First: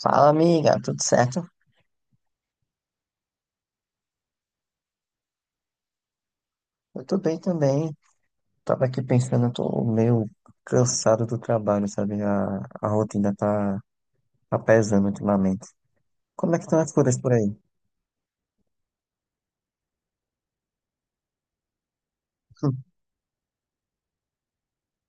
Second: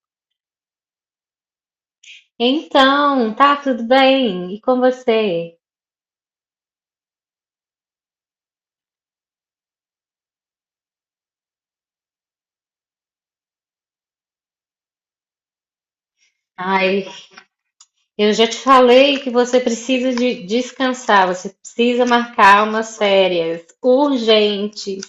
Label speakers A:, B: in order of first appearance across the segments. A: Fala, amiga, tudo certo?
B: Então, tá tudo bem? E com você?
A: Eu tô bem também. Tava aqui pensando, eu tô meio cansado do trabalho, sabe? A rotina tá pesando ultimamente. Como é que estão as
B: Ai,
A: coisas por aí?
B: eu já te falei que você precisa de descansar, você precisa marcar umas férias urgentes.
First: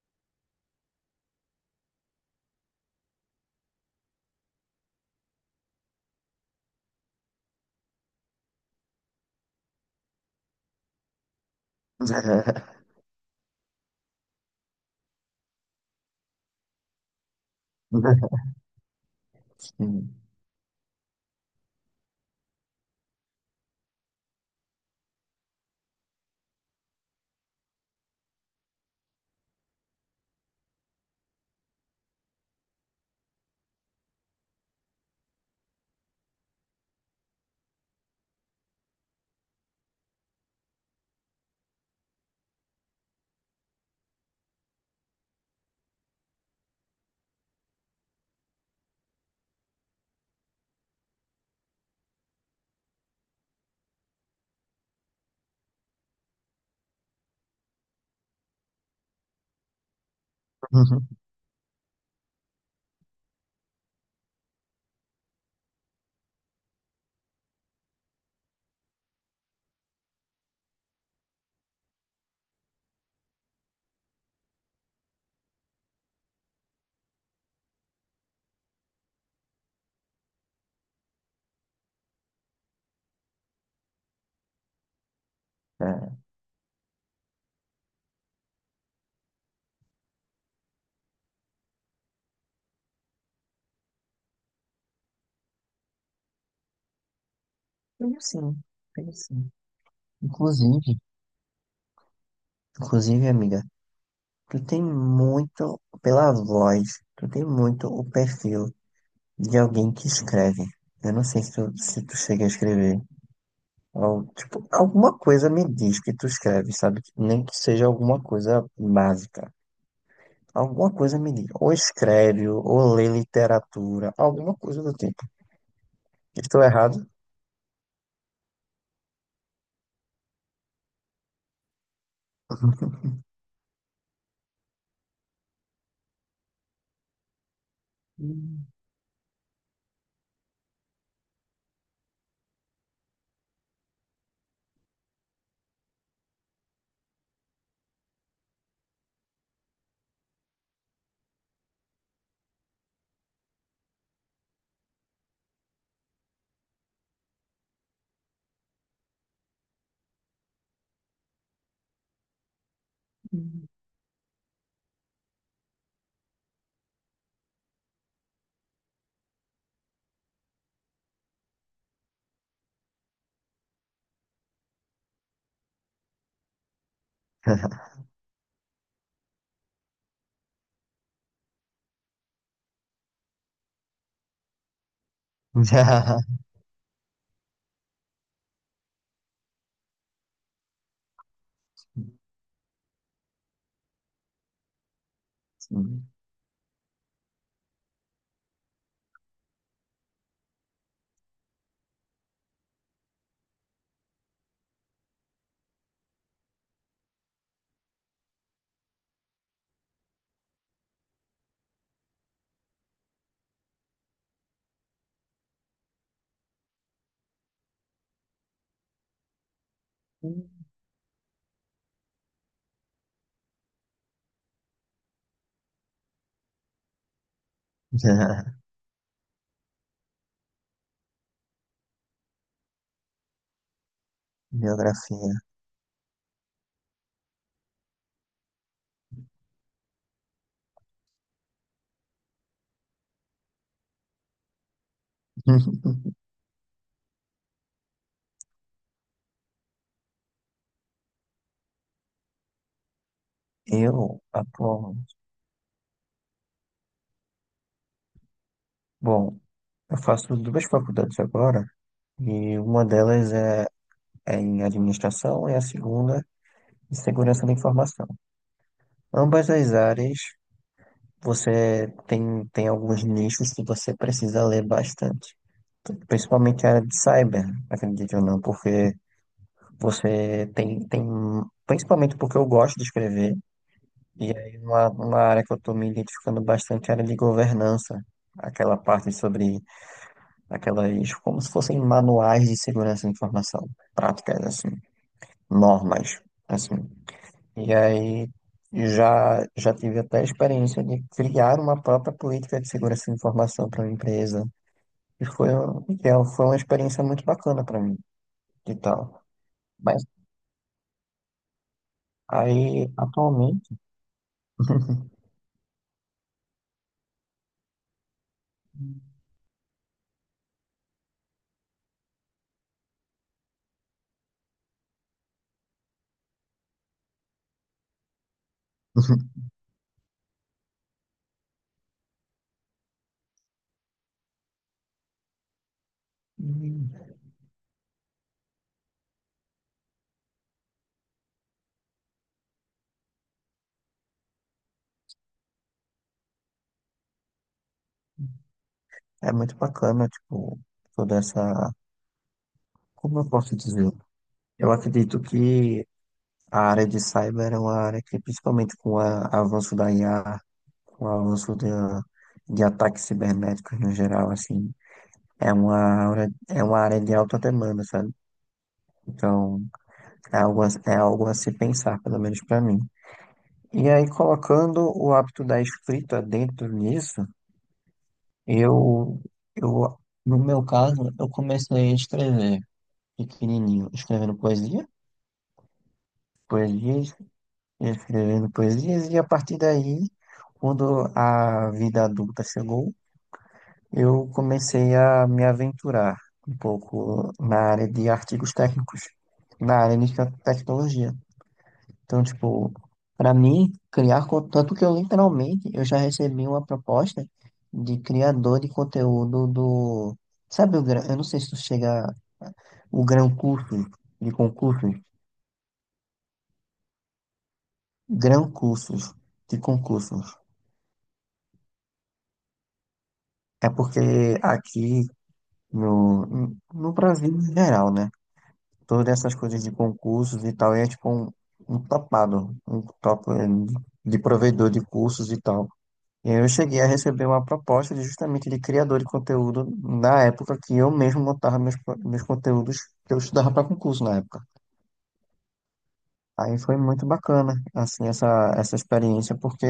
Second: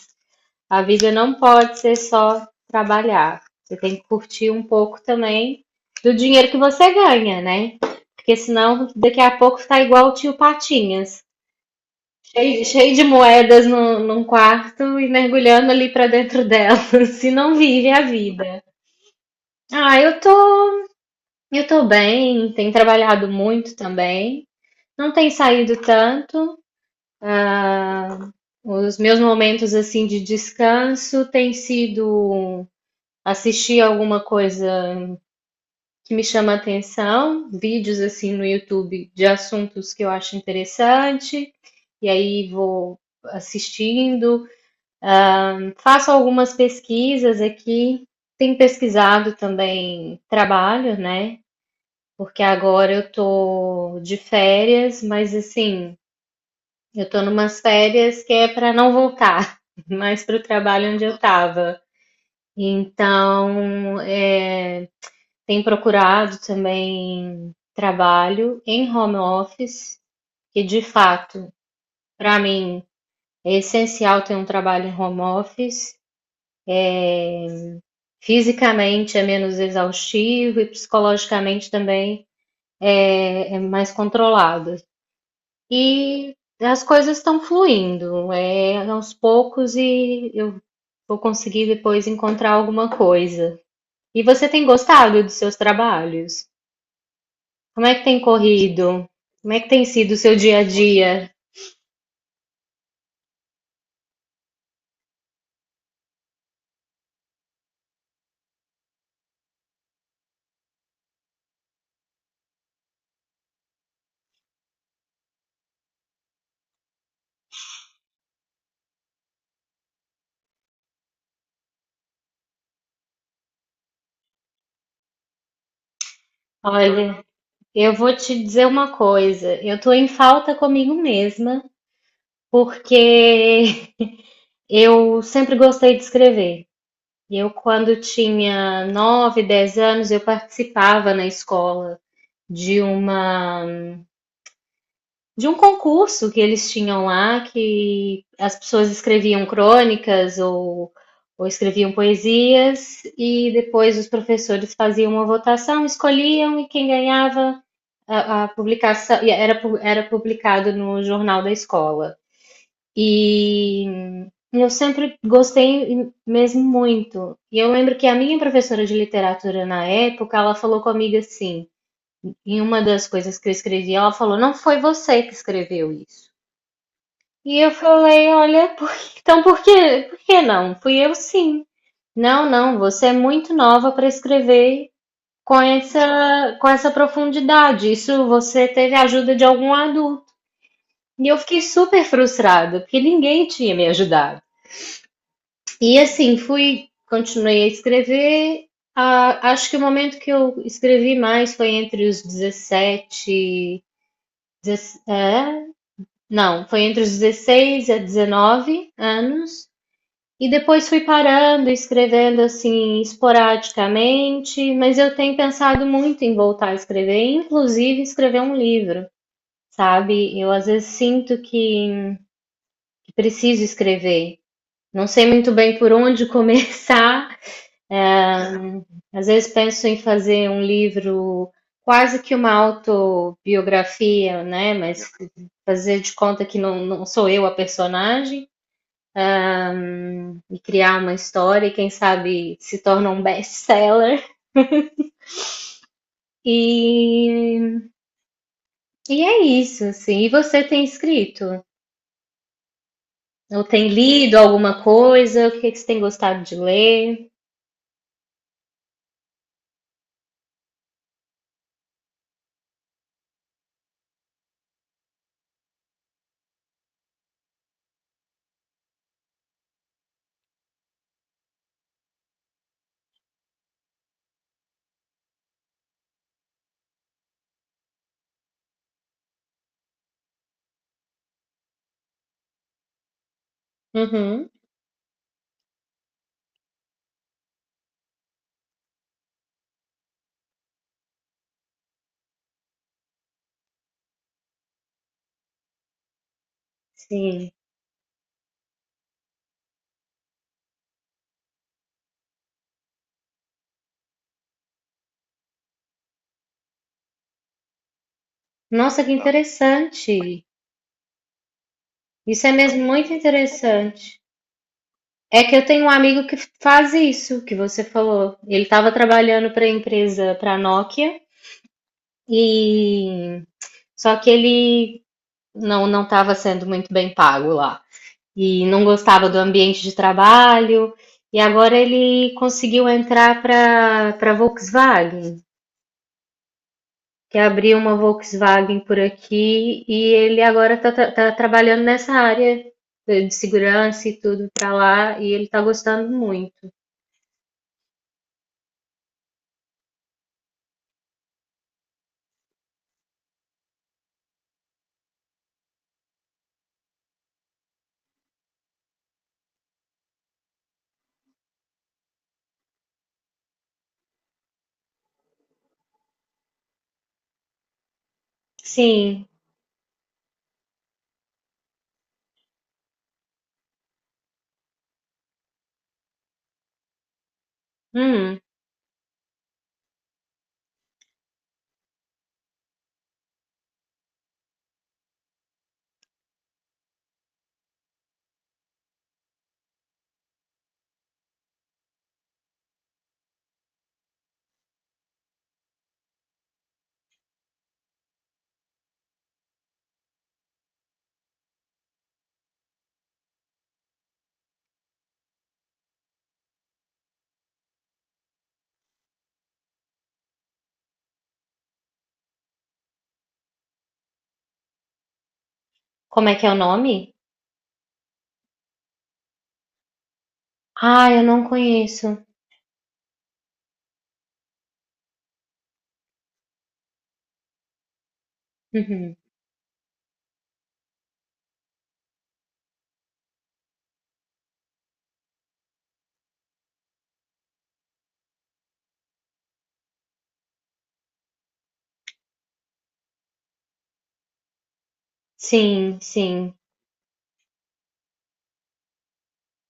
B: A vida não pode ser só trabalhar. Você tem que curtir um pouco também do dinheiro que você ganha, né? Porque senão daqui a pouco tá igual o tio Patinhas, cheio de moedas no, num quarto e mergulhando ali pra dentro delas, se não vive a vida. Ah,
A: Sim.
B: eu tô Eu tô bem, tenho trabalhado muito também. Não tem saído tanto. Os meus momentos assim de descanso têm sido assistir alguma coisa que me chama atenção, vídeos assim no YouTube de assuntos que eu acho interessante, e aí vou assistindo. Faço algumas pesquisas aqui. Tenho pesquisado também trabalho, né? Porque agora eu tô de férias, mas assim, eu tô numas férias que é para não voltar mais para o trabalho onde eu estava. Então, tem procurado também trabalho em home office, que de fato, para mim, é essencial ter um trabalho em home office. Fisicamente é menos exaustivo e psicologicamente também é mais controlado.
A: É,
B: E as coisas estão fluindo, é aos poucos e eu vou conseguir depois encontrar alguma coisa. E você tem gostado dos seus trabalhos? Como é que
A: tenho
B: tem
A: sim,
B: corrido?
A: tenho sim.
B: Como é que tem sido o seu dia a
A: Inclusive,
B: dia?
A: inclusive, amiga, tu tem muito, pela voz, tu tem muito o perfil de alguém que escreve. Eu não sei se tu chega a escrever. Tipo, alguma coisa me diz que tu escreve, sabe? Que nem que seja alguma coisa básica. Alguma coisa me diz. Ou escreve, ou lê literatura, alguma coisa do tipo. Estou errado?
B: Olha, eu vou te dizer uma coisa, eu tô em falta comigo mesma, porque eu sempre gostei de escrever. Eu, quando
A: Hum.
B: tinha 9 10 anos, eu participava na escola de uma de um concurso que eles tinham lá, que as pessoas escreviam crônicas ou escreviam poesias, e depois os professores faziam uma votação, escolhiam, e quem ganhava a publicação era publicado no jornal da escola. E eu sempre gostei mesmo muito. E eu lembro que a minha professora de literatura na época, ela falou comigo assim, em uma das coisas que eu escrevi, ela falou: "Não foi você que escreveu isso". E eu falei, olha, então por que não? Fui eu sim. Não, não, você é muito nova para escrever
A: Já.
B: com essa profundidade. Isso você teve a ajuda de algum adulto. E eu fiquei super frustrada, porque ninguém tinha me ajudado. E
A: Sim.
B: assim, continuei a escrever. Ah, acho que o momento que eu escrevi mais foi entre os 17, 17, é, não, foi entre os 16 a 19 anos. E depois fui parando, escrevendo assim esporadicamente, mas eu tenho pensado muito em voltar a escrever, inclusive escrever um livro, sabe? Eu às vezes sinto que preciso escrever. Não sei muito bem por onde começar.
A: Já.
B: Às vezes penso em fazer um livro quase que uma autobiografia, né? Mas
A: Biografia.
B: fazer de conta que não sou eu a personagem e criar uma história e quem sabe se torna um best-seller. E, e é isso, assim. E você tem escrito? Ou tem
A: Eu
B: lido alguma
A: atualmente.
B: coisa? O que que você tem gostado de ler?
A: Bom, eu faço duas faculdades agora, e uma delas é em administração e a segunda em segurança da informação. Ambas as áreas você tem alguns nichos que você precisa ler bastante. Principalmente a área de cyber, acredite ou não, porque você principalmente porque eu gosto de escrever, e
B: Uhum,
A: aí uma área que eu estou me identificando bastante é a área de governança, aquela parte sobre aquelas, como se fossem manuais de segurança da informação, práticas assim, normas, assim.
B: sim.
A: E aí já tive até a experiência de criar uma própria política de segurança de informação para uma empresa. E foi, foi uma experiência muito bacana para mim e
B: Nossa, que
A: tal. Mas
B: interessante. Isso é mesmo
A: aí,
B: muito
A: atualmente,
B: interessante. É que eu tenho um amigo que faz isso que você falou. Ele estava trabalhando para a empresa, para a Nokia, e só que ele não estava sendo muito bem pago lá, e não gostava do ambiente de trabalho, e agora ele conseguiu entrar para Volkswagen,
A: Hum.
B: que abriu uma Volkswagen por aqui, e ele agora está trabalhando nessa área de segurança e tudo para lá, e ele está gostando muito.
A: É muito bacana, tipo, toda essa. Como eu posso dizer? Eu acredito que a área de cyber é uma área que, principalmente com o avanço da IA, com o avanço de ataques cibernéticos no geral, assim, é uma, é uma área de alta demanda, sabe?
B: Sim.
A: Então, é algo, é algo a se pensar, pelo menos para mim. E aí, colocando o hábito da escrita dentro nisso,
B: Hum.
A: eu, eu, no meu caso, eu comecei a escrever pequenininho, escrevendo poesias, escrevendo poesias, e a partir daí, quando a vida adulta chegou, eu comecei a me aventurar um pouco na área de artigos técnicos, na área de tecnologia. Então, tipo, para mim, criar, tanto que eu literalmente, eu já recebi uma proposta de criador de conteúdo do, sabe o Gran, eu não sei se tu chega, o Gran Cursos, de concursos,
B: Como é que é o nome?
A: Gran Cursos, de concursos.
B: Ah, eu não conheço.
A: É porque aqui no Brasil em geral, né? Todas
B: Uhum.
A: essas coisas de concursos e tal, é tipo um, um topado, um top de provedor de cursos e tal. E aí eu cheguei a receber uma proposta de, justamente de criador de conteúdo na época que eu mesmo montava meus, meus conteúdos que eu estudava para concurso na época.
B: Sim, sim,
A: Aí foi muito bacana, assim, essa experiência, porque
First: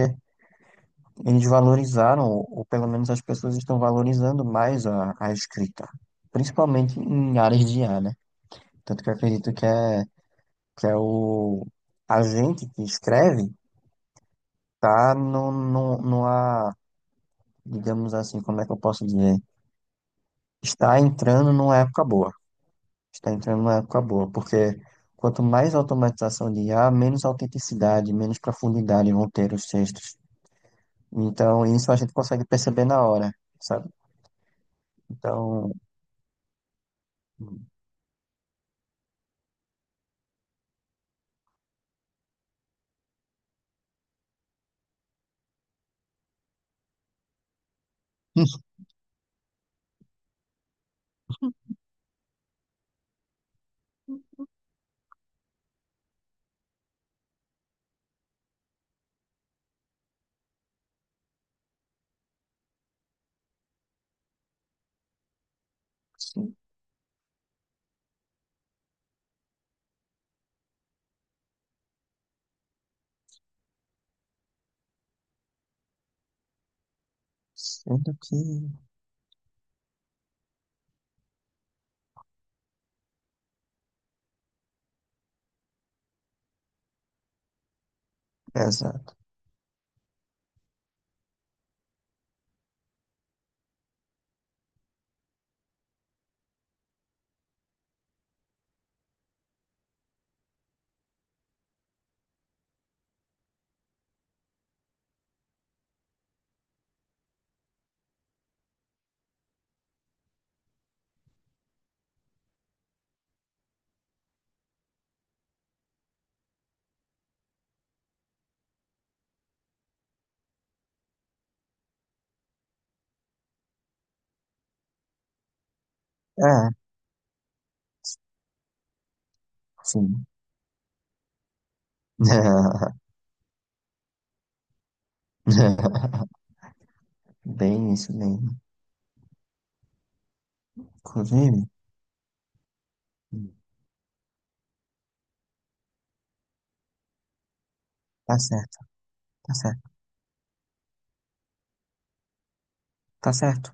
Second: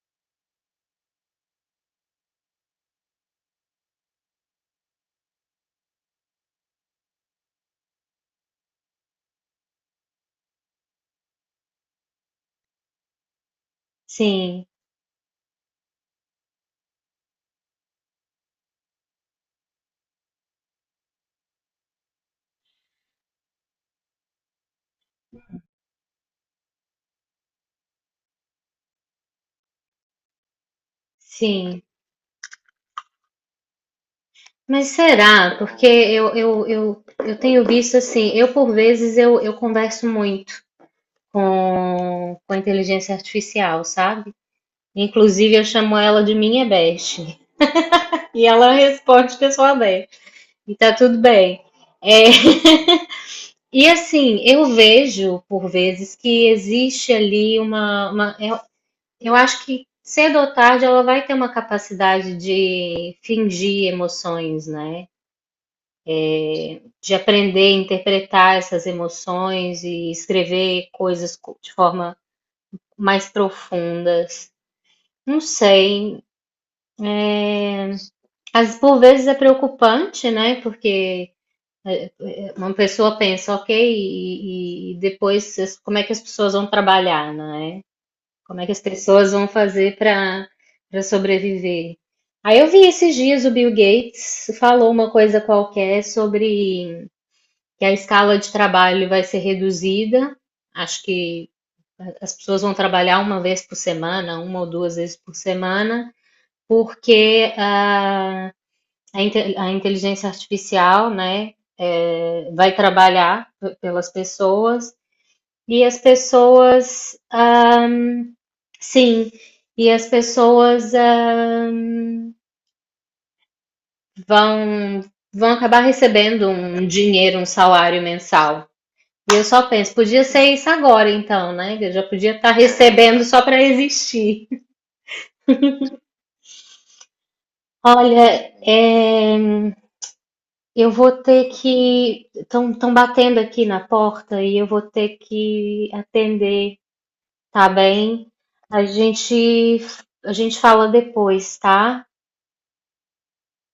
A: eles valorizaram, ou pelo menos as pessoas estão valorizando mais a escrita, principalmente em áreas de IA, né? Tanto que eu acredito que é o a gente que escreve,
B: sim,
A: tá no, no, numa, digamos assim, como é que eu posso dizer? Está entrando numa época boa. Está entrando numa época boa, porque quanto mais automatização de IA, menos autenticidade, menos profundidade vão ter os textos. Então,
B: sim.
A: isso a gente consegue perceber na hora, sabe?
B: Mas será?
A: Então,
B: Porque eu tenho visto assim, eu por vezes eu converso muito com a inteligência artificial, sabe? Inclusive eu chamo ela de minha best. E ela responde pessoalmente. E tá tudo bem. É, e assim, eu vejo por vezes que existe ali eu acho que cedo ou tarde ela vai ter uma capacidade de fingir emoções, né?
A: sim,
B: De aprender a interpretar essas emoções e escrever de forma mais profundas. Não sei.
A: sendo que.
B: Às, por vezes é preocupante, né? Porque uma pessoa pensa, ok, como é que as pessoas vão trabalhar, né? Como é que as
A: Exato.
B: pessoas vão fazer para sobreviver? Aí eu vi esses dias o Bill Gates falou uma coisa qualquer sobre que a escala de trabalho vai ser reduzida. Acho que as pessoas vão trabalhar uma vez por semana, uma ou duas vezes por semana, porque a inteligência artificial né, vai trabalhar pelas pessoas e sim, as pessoas vão, vão acabar recebendo
A: É,
B: um dinheiro, um salário mensal. E eu só penso, podia
A: sim.
B: ser isso agora então, né? Eu já podia estar recebendo só para existir.
A: Bem isso
B: Olha,
A: mesmo.
B: eu vou ter
A: Inclusive,
B: que. Estão batendo aqui na porta e eu vou ter que atender, tá bem?
A: tá certo.
B: A
A: Tá
B: gente,
A: certo.
B: a gente fala depois, tá?
A: Tá certo.